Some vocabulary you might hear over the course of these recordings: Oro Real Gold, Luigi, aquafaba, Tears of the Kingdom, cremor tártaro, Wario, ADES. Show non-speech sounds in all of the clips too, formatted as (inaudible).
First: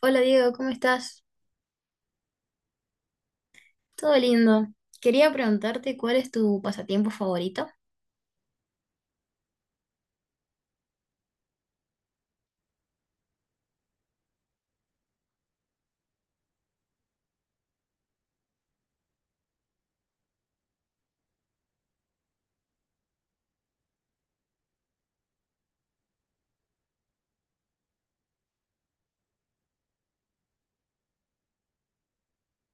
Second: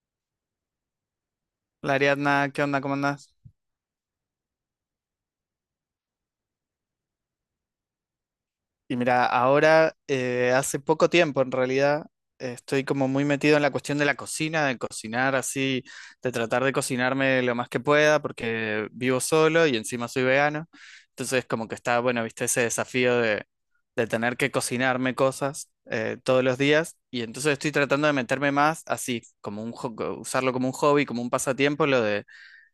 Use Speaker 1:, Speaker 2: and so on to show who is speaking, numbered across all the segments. Speaker 1: Hola Diego, ¿cómo estás?
Speaker 2: La Ariadna, ¿qué onda? ¿Cómo andás?
Speaker 1: Todo lindo. Quería preguntarte cuál es tu pasatiempo favorito.
Speaker 2: Y mira, ahora hace poco tiempo en realidad estoy como muy metido en la cuestión de la cocina, de cocinar así, de tratar de cocinarme lo más que pueda porque vivo solo y encima soy vegano. Entonces como que está, bueno, viste ese desafío de tener que cocinarme cosas todos los días y entonces estoy tratando de meterme más así, como un, usarlo como un hobby, como un pasatiempo, lo de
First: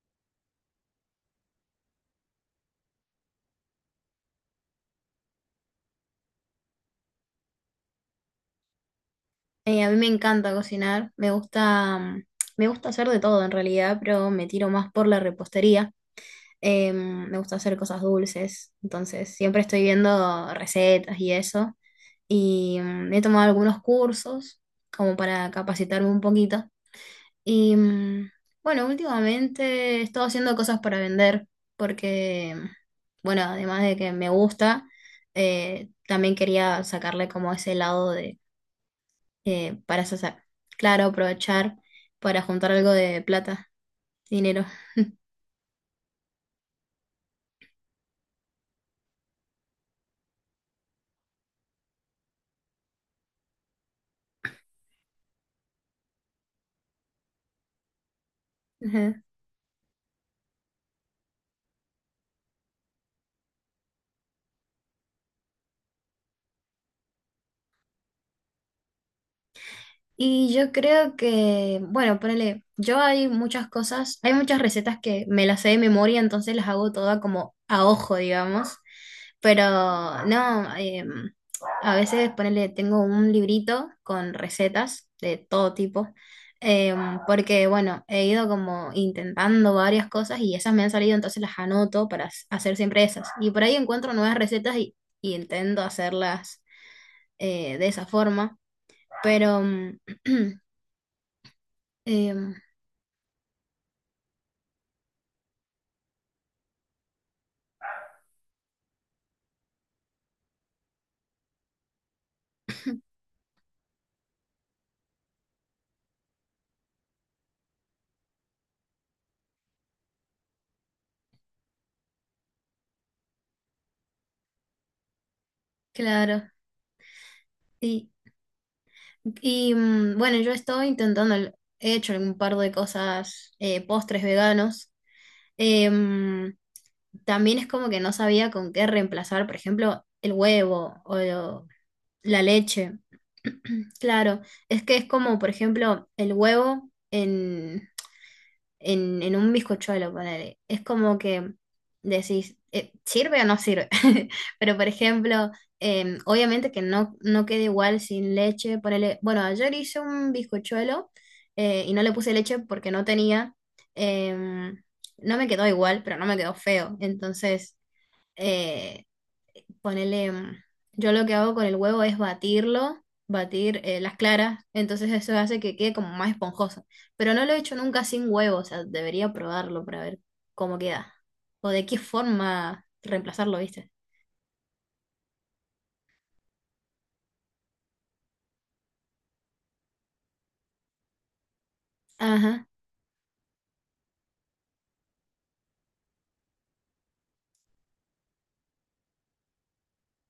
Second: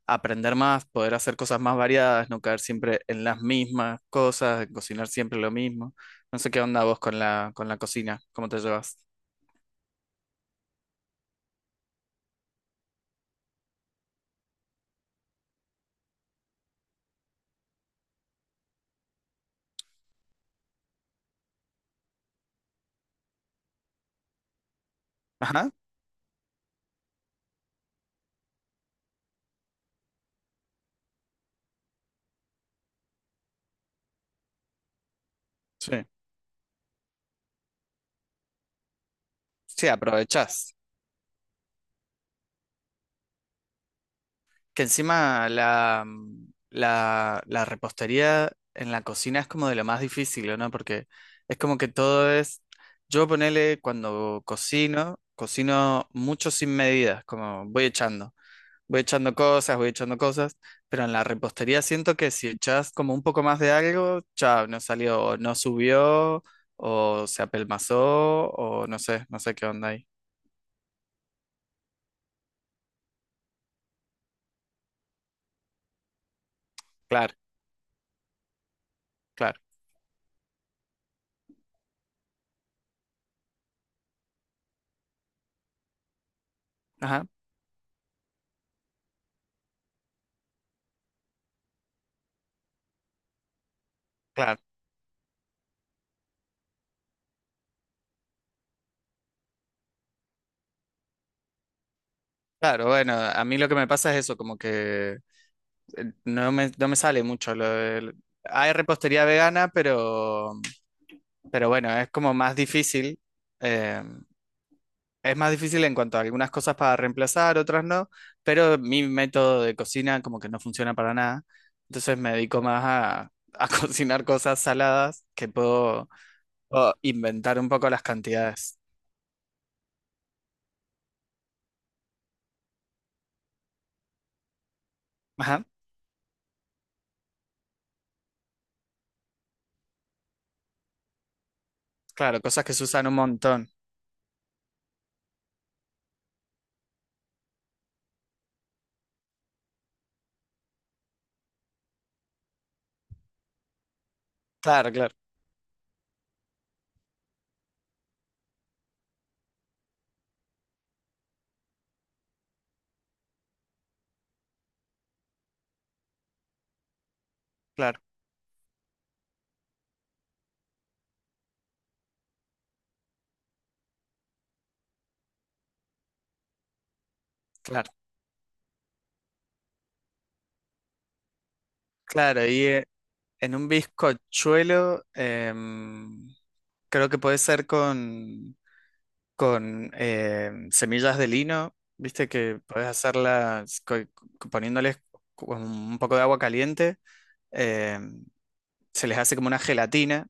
Speaker 2: aprender más, poder hacer cosas más variadas, no caer siempre en las mismas cosas, cocinar siempre lo mismo. No sé qué onda vos con la cocina, cómo te llevas.
Speaker 1: A mí me encanta cocinar, me gusta hacer de todo en realidad, pero me tiro más por la repostería. Me gusta hacer cosas dulces, entonces siempre estoy viendo recetas y eso. Y he tomado algunos cursos como para
Speaker 2: Ajá,
Speaker 1: capacitarme un poquito. Y bueno, últimamente he estado haciendo cosas para vender porque, bueno, además de que me gusta,
Speaker 2: sí.
Speaker 1: también quería sacarle como ese lado de, eh,
Speaker 2: Sí,
Speaker 1: para sa-
Speaker 2: aprovechás.
Speaker 1: claro, aprovechar para juntar algo de plata, dinero.
Speaker 2: Que encima la, la, la repostería en la cocina es como de lo más difícil, ¿o no? Porque es como que todo es. Yo ponele cuando cocino, cocino mucho sin medidas, como voy echando. Voy
Speaker 1: Ujú.
Speaker 2: echando cosas, voy echando cosas, pero en la repostería siento que si echas como un poco más de algo, chao, no salió, o no subió, o se apelmazó, o no sé, no sé qué onda ahí.
Speaker 1: Y yo creo que, bueno, ponele, yo hay muchas cosas, hay muchas recetas que me las sé de memoria, entonces las hago todas
Speaker 2: Claro,
Speaker 1: como a ojo, digamos.
Speaker 2: claro,
Speaker 1: Pero no, a veces ponele, tengo un librito con recetas de todo tipo.
Speaker 2: ajá,
Speaker 1: Porque bueno, he ido como intentando varias cosas y esas me han salido, entonces las anoto para hacer siempre esas. Y por ahí encuentro nuevas
Speaker 2: claro.
Speaker 1: recetas y intento hacerlas de esa forma, pero (clears throat) em,
Speaker 2: Claro, bueno, a mí lo que me pasa es eso, como que no me, no me sale mucho lo del- Hay repostería vegana, pero bueno, es como más difícil. eh, Es más difícil en cuanto a algunas cosas para reemplazar, otras no, pero mi método de cocina como que no funciona para nada. Entonces me dedico más a (laughs) cocinar cosas saladas que puedo,
Speaker 1: claro,
Speaker 2: puedo inventar un poco las
Speaker 1: y,
Speaker 2: cantidades.
Speaker 1: y bueno, yo estoy intentando, he hecho un par de cosas, postres veganos.
Speaker 2: Ajá,
Speaker 1: Em, También es como que no sabía con qué reemplazar, por ejemplo, el huevo o
Speaker 2: claro,
Speaker 1: la
Speaker 2: cosas que se
Speaker 1: leche.
Speaker 2: usan un montón.
Speaker 1: (clears throat) Claro, es que es como, por ejemplo, el huevo en, en un bizcochuelo, ponele. Es como que decís, ¿sirve o no sirve? (laughs) Pero, por
Speaker 2: Claro, claro,
Speaker 1: ejemplo, obviamente que no, no queda igual sin leche, ponele. Bueno, ayer hice un bizcochuelo y no le puse leche porque no tenía. em, no me quedó igual, pero no me quedó feo. Entonces
Speaker 2: claro,
Speaker 1: eh, ponele, yo lo que hago con el huevo es batirlo, batir las claras, entonces eso hace que quede como más esponjoso. Pero no lo he hecho
Speaker 2: claro,
Speaker 1: nunca sin huevo, o sea, debería probarlo para ver cómo queda. O de qué
Speaker 2: claro. Y
Speaker 1: forma
Speaker 2: en
Speaker 1: reemplazarlo,
Speaker 2: un
Speaker 1: ¿viste?
Speaker 2: bizcochuelo creo que puede ser con semillas de lino, viste que
Speaker 1: Ajá.
Speaker 2: podés hacerlas poniéndoles como un poco de agua caliente, eh, se les hace como una gelatina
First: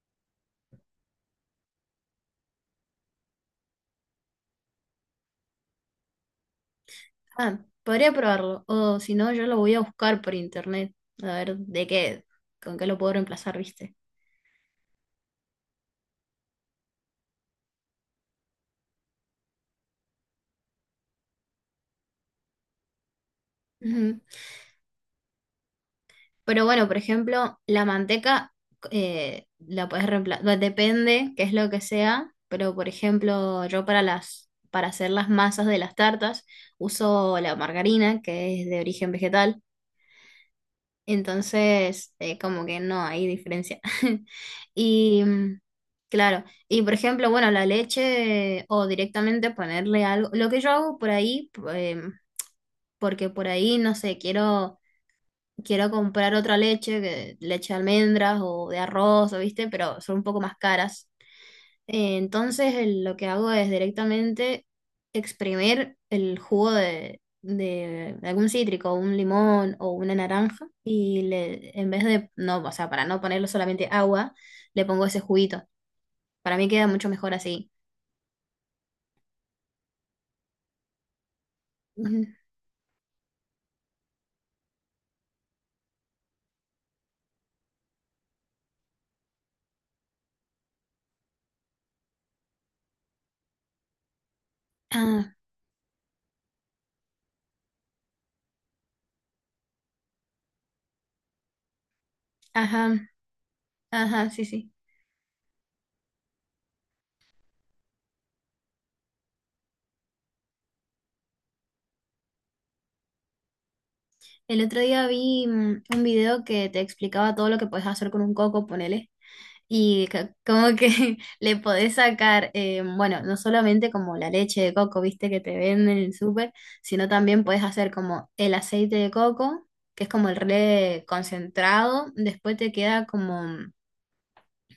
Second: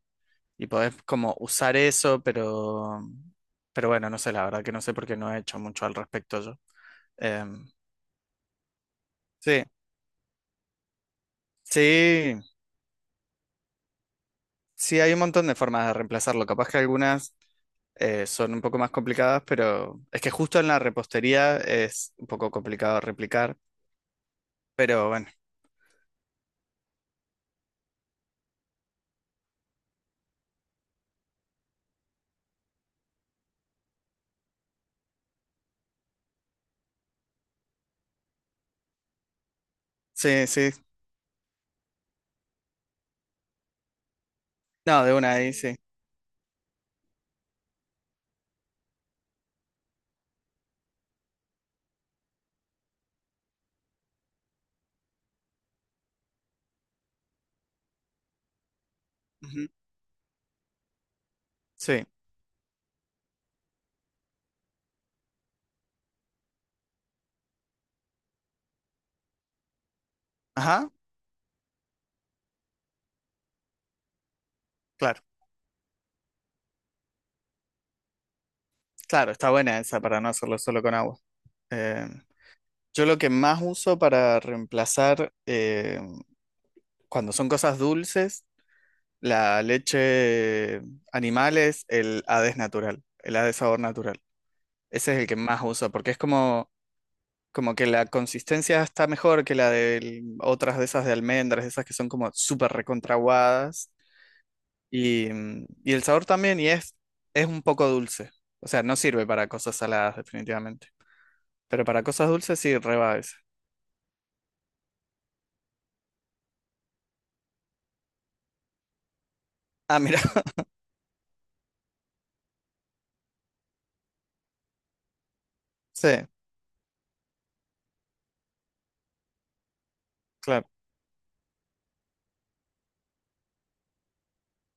Speaker 2: y podés como usar eso, pero bueno, no sé, la verdad que no sé porque no he hecho mucho al respecto yo.
Speaker 1: Ah,
Speaker 2: Em,
Speaker 1: podría probarlo. O si no, yo lo
Speaker 2: sí,
Speaker 1: voy a buscar por internet. A ver de qué,
Speaker 2: sí,
Speaker 1: con qué lo puedo reemplazar, ¿viste?
Speaker 2: sí, hay un montón de formas de reemplazarlo, capaz que algunas... son un poco más complicadas, pero es que justo en la repostería es un poco complicado replicar,
Speaker 1: Ujú.
Speaker 2: pero bueno.
Speaker 1: Pero bueno, por ejemplo, la manteca la puedes reemplazar, depende qué es lo que sea, pero por ejemplo, yo para hacer las masas de las tartas uso la margarina, que es de origen vegetal,
Speaker 2: Sí, sí.
Speaker 1: entonces como que no hay diferencia. (laughs)
Speaker 2: No, de
Speaker 1: Y
Speaker 2: una ahí
Speaker 1: mm,
Speaker 2: sí.
Speaker 1: claro, y por ejemplo, bueno, la leche o directamente ponerle algo, lo que yo hago por ahí, porque por ahí, no sé, quiero comprar otra leche, leche de almendras o de arroz, o
Speaker 2: Ujú.
Speaker 1: ¿viste? Pero son un poco más caras.
Speaker 2: Sí.
Speaker 1: Entonces lo que hago es directamente exprimir el jugo de algún cítrico, un limón o una naranja,
Speaker 2: Ajá,
Speaker 1: y le, en vez de, no, o sea, para no ponerle solamente agua, le pongo ese
Speaker 2: claro.
Speaker 1: juguito. Para mí queda mucho mejor así.
Speaker 2: Claro, está buena esa para no hacerlo solo con agua. Eh,
Speaker 1: Ujú.
Speaker 2: yo lo que más uso para reemplazar cuando son cosas dulces, la leche animal es el ADES natural, el ADES sabor natural. Ese es el
Speaker 1: Ah,
Speaker 2: que más uso porque es como, como que la consistencia está mejor que la de otras de esas de almendras, esas que son como súper
Speaker 1: ajá,
Speaker 2: recontraguadas.
Speaker 1: ajá, sí, sí.
Speaker 2: Y, mm, y el sabor también, y es un poco dulce. O sea, no sirve para cosas saladas, definitivamente. Pero para cosas dulces sí, reba esa.
Speaker 1: El otro día vi un video que te explicaba todo lo que puedes hacer con un coco, ponele.
Speaker 2: Ah,
Speaker 1: Y
Speaker 2: mira. (laughs)
Speaker 1: como que (laughs) le podés sacar, bueno, no solamente como la leche de coco, viste, que te venden en
Speaker 2: Sí,
Speaker 1: el súper, sino también podés hacer como el aceite de coco, que es como el
Speaker 2: claro.
Speaker 1: re concentrado, después te queda como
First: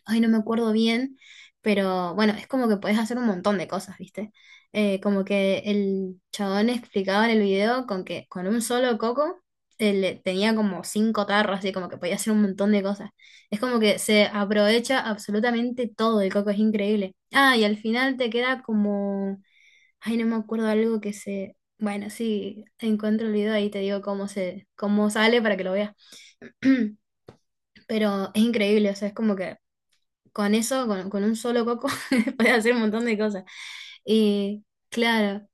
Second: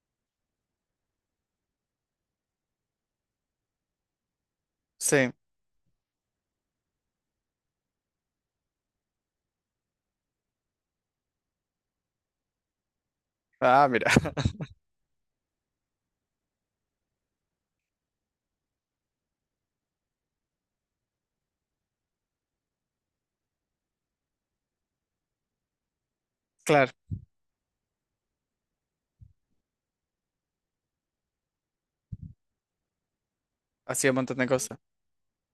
Speaker 1: ay, no me acuerdo bien, pero bueno, es como que podés hacer un montón de cosas, ¿viste? Como
Speaker 2: Sí.
Speaker 1: que el chabón explicaba en el video con que con un solo coco tenía como cinco tarros, así como que podía hacer un montón de cosas. Es como
Speaker 2: Ah,
Speaker 1: que
Speaker 2: mira.
Speaker 1: se
Speaker 2: (laughs)
Speaker 1: aprovecha absolutamente todo el coco, es increíble. Ah, y al final te queda como, ay, no me acuerdo algo que se... Bueno, sí, encuentro el video ahí, te digo cómo se, cómo sale para que lo veas.
Speaker 2: Claro.
Speaker 1: (clears throat) Pero es increíble, o sea, es como que con eso, con un solo coco, (laughs) puedes hacer un montón de cosas.
Speaker 2: Hacía un montón de
Speaker 1: Y
Speaker 2: cosas.
Speaker 1: claro,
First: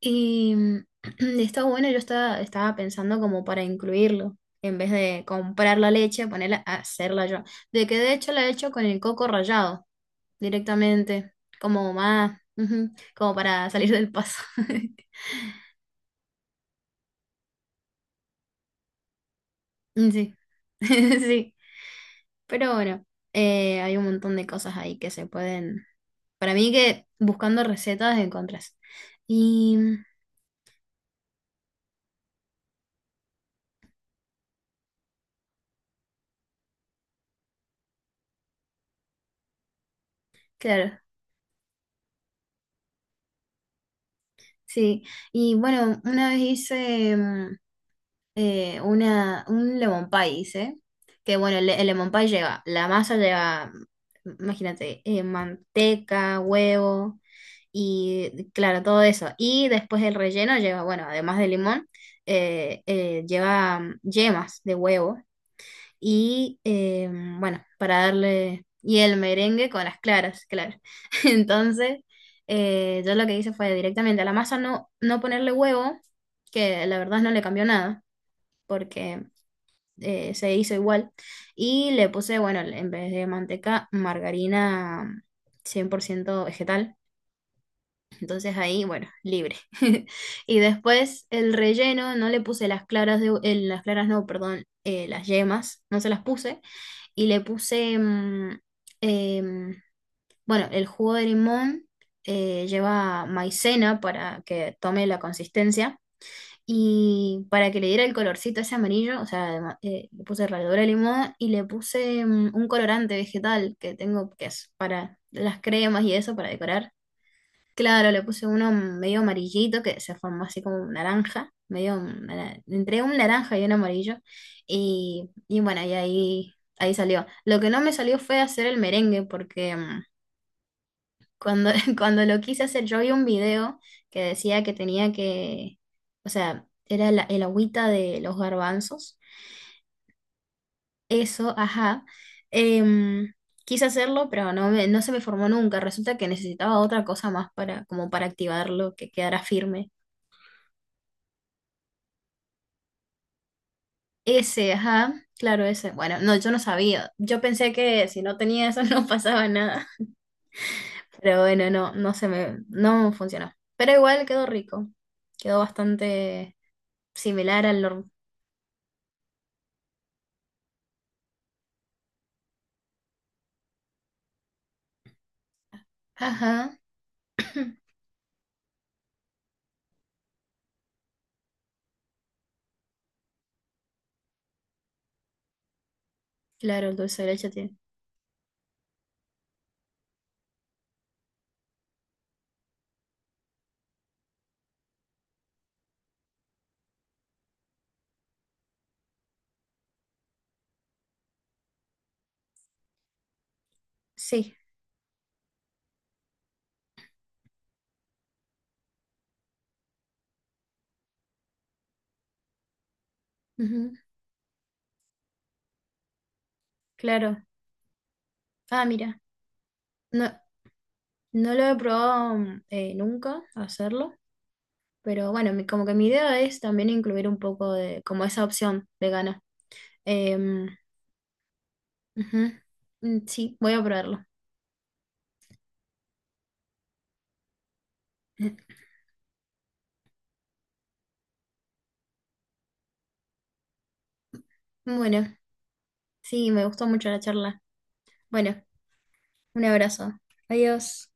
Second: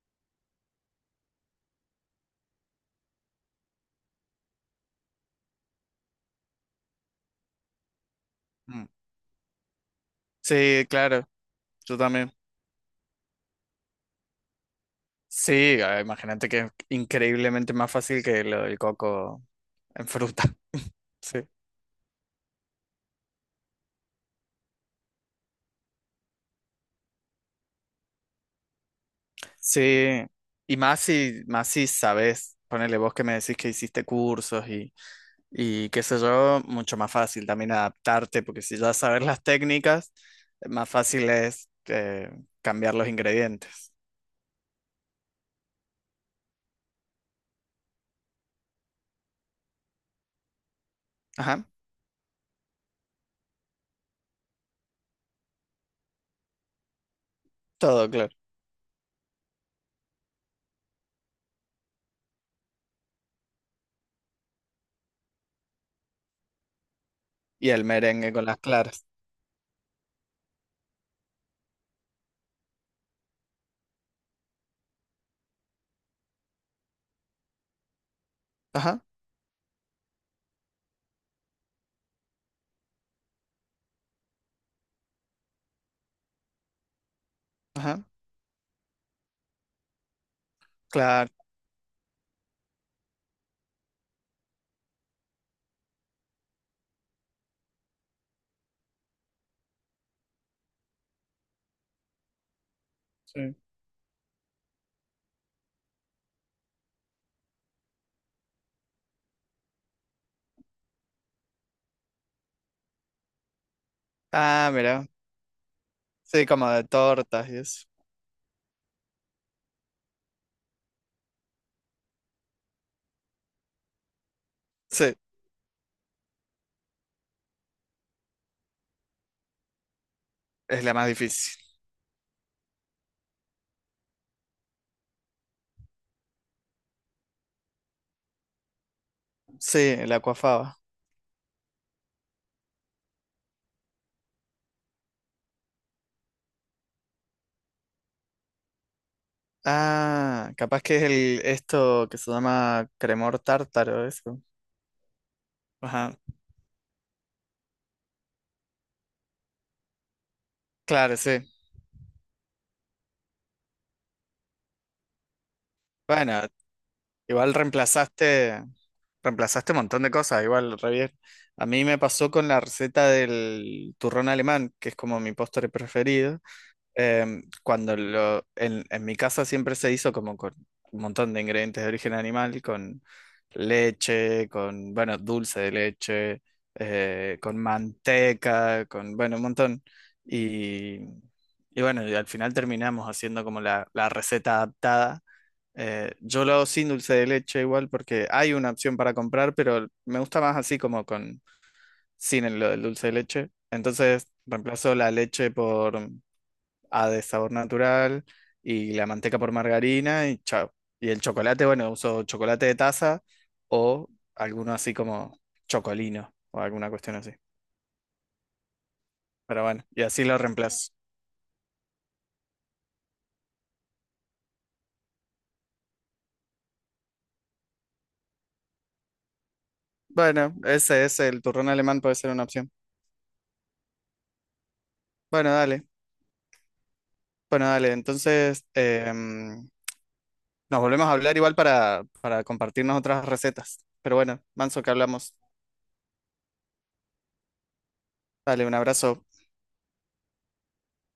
Speaker 1: y (clears throat) está bueno, yo estaba pensando como para incluirlo, en vez de comprar la leche, ponerla hacerla yo. De que de hecho la he hecho con
Speaker 2: Mm.
Speaker 1: el coco rallado,
Speaker 2: Sí, claro.
Speaker 1: directamente, como
Speaker 2: Yo también.
Speaker 1: más, ujú, como para salir del paso. (laughs)
Speaker 2: Sí, ah, imagínate que es increíblemente más fácil que lo del coco en
Speaker 1: Sí,
Speaker 2: fruta.
Speaker 1: (laughs)
Speaker 2: (laughs) Sí.
Speaker 1: sí, pero bueno, hay un montón de cosas ahí que se pueden, para mí que buscando recetas encontrás. Y
Speaker 2: Sí. Y más si sabes, ponele vos que me decís que hiciste cursos y qué sé yo, mucho más fácil también adaptarte, porque si ya sabes las técnicas, más
Speaker 1: claro,
Speaker 2: fácil es cambiar los ingredientes.
Speaker 1: sí, y bueno, una vez hice un lemon pie, hice, que bueno,
Speaker 2: Ajá,
Speaker 1: el lemon pie lleva, la masa lleva, imagínate, manteca, huevo
Speaker 2: todo claro.
Speaker 1: y claro, todo eso. Y después el relleno lleva, bueno, además de limón, lleva yemas de huevo y bueno,
Speaker 2: Y el
Speaker 1: para
Speaker 2: merengue con las
Speaker 1: darle, y
Speaker 2: claras.
Speaker 1: el merengue con las claras, claro. (laughs) Entonces, yo lo que hice fue directamente a la masa no, no ponerle huevo, que la verdad no le cambió nada,
Speaker 2: Ajá,
Speaker 1: porque se hizo igual, y le puse, bueno, en vez de manteca, margarina 100% vegetal,
Speaker 2: ajá,
Speaker 1: entonces ahí, bueno, libre. (laughs) Y después
Speaker 2: claro.
Speaker 1: el relleno, no le puse las claras de, las claras no, perdón, las yemas, no se las puse. Y le puse, em, bueno, el jugo de limón lleva
Speaker 2: Sí.
Speaker 1: maicena para que tome la consistencia. Y para que le diera el colorcito ese amarillo, o sea, además, le puse ralladura de limón y le puse un colorante vegetal que tengo, que
Speaker 2: Ah,
Speaker 1: es
Speaker 2: mira.
Speaker 1: para las cremas y eso,
Speaker 2: Sí,
Speaker 1: para
Speaker 2: como de
Speaker 1: decorar.
Speaker 2: tortas y eso.
Speaker 1: Claro, le puse uno medio amarillito que se formó así como un naranja, entre un naranja y un amarillo.
Speaker 2: Sí,
Speaker 1: Y bueno, y ahí salió. Lo que no me salió fue hacer el merengue, porque
Speaker 2: es la más difícil.
Speaker 1: cuando, (laughs) cuando lo quise hacer, yo vi un video que decía que tenía que, o sea, era el agüita de los garbanzos.
Speaker 2: Sí, el aquafaba.
Speaker 1: Eso, ajá. Em, Quise hacerlo, pero no, no se me formó nunca. Resulta que necesitaba otra cosa más para, como para activarlo, que quedara firme.
Speaker 2: Ah, capaz que es el esto que se llama cremor tártaro, eso.
Speaker 1: Ese, ajá, claro, ese.
Speaker 2: Ajá,
Speaker 1: Bueno, no, yo no sabía. Yo pensé que si no tenía eso (laughs) no pasaba nada.
Speaker 2: claro,
Speaker 1: Pero
Speaker 2: sí.
Speaker 1: bueno, no, no se me, no funcionó. Pero igual quedó rico. Quedó
Speaker 2: Bueno,
Speaker 1: bastante
Speaker 2: igual
Speaker 1: similar al normal.
Speaker 2: reemplazaste. Reemplazaste un montón de cosas, igual, re bien. A mí me pasó con la receta del turrón alemán, que es como mi postre preferido.
Speaker 1: Ajá. (clears throat)
Speaker 2: Cuando lo, en mi casa siempre se hizo como con un montón de ingredientes de origen animal, con leche, con, bueno, dulce de leche,
Speaker 1: Claro, el dulce de leche
Speaker 2: con
Speaker 1: tiene.
Speaker 2: manteca, con, bueno, un montón. Y, y bueno, y al final terminamos haciendo como la receta adaptada yo lo hago sin dulce de leche igual porque hay una opción para comprar, pero me gusta más así como con sin el- lo del dulce de leche. Entonces
Speaker 1: Sí.
Speaker 2: reemplazo la leche por A de sabor natural y la manteca por margarina y chao. Y el chocolate, bueno, uso chocolate de taza
Speaker 1: Ujú,
Speaker 2: o alguno así como chocolino o alguna cuestión así.
Speaker 1: claro. Ah, mira.
Speaker 2: Pero bueno, y así
Speaker 1: No,
Speaker 2: lo reemplazo.
Speaker 1: no lo he probado nunca hacerlo. Pero bueno, como que mi idea es también incluir un poco de, como esa opción vegana.
Speaker 2: Bueno,
Speaker 1: Em,
Speaker 2: ese es el turrón alemán, puede ser una
Speaker 1: Ujú,
Speaker 2: opción.
Speaker 1: mm, sí, voy a probarlo.
Speaker 2: Bueno, dale. Bueno, dale. Entonces,
Speaker 1: (laughs)
Speaker 2: nos volvemos a hablar igual para compartirnos otras recetas. Pero bueno, Manso, que
Speaker 1: Bueno,
Speaker 2: hablamos.
Speaker 1: sí, me gustó mucho la charla. Bueno,
Speaker 2: Dale, un abrazo.
Speaker 1: un abrazo. Adiós.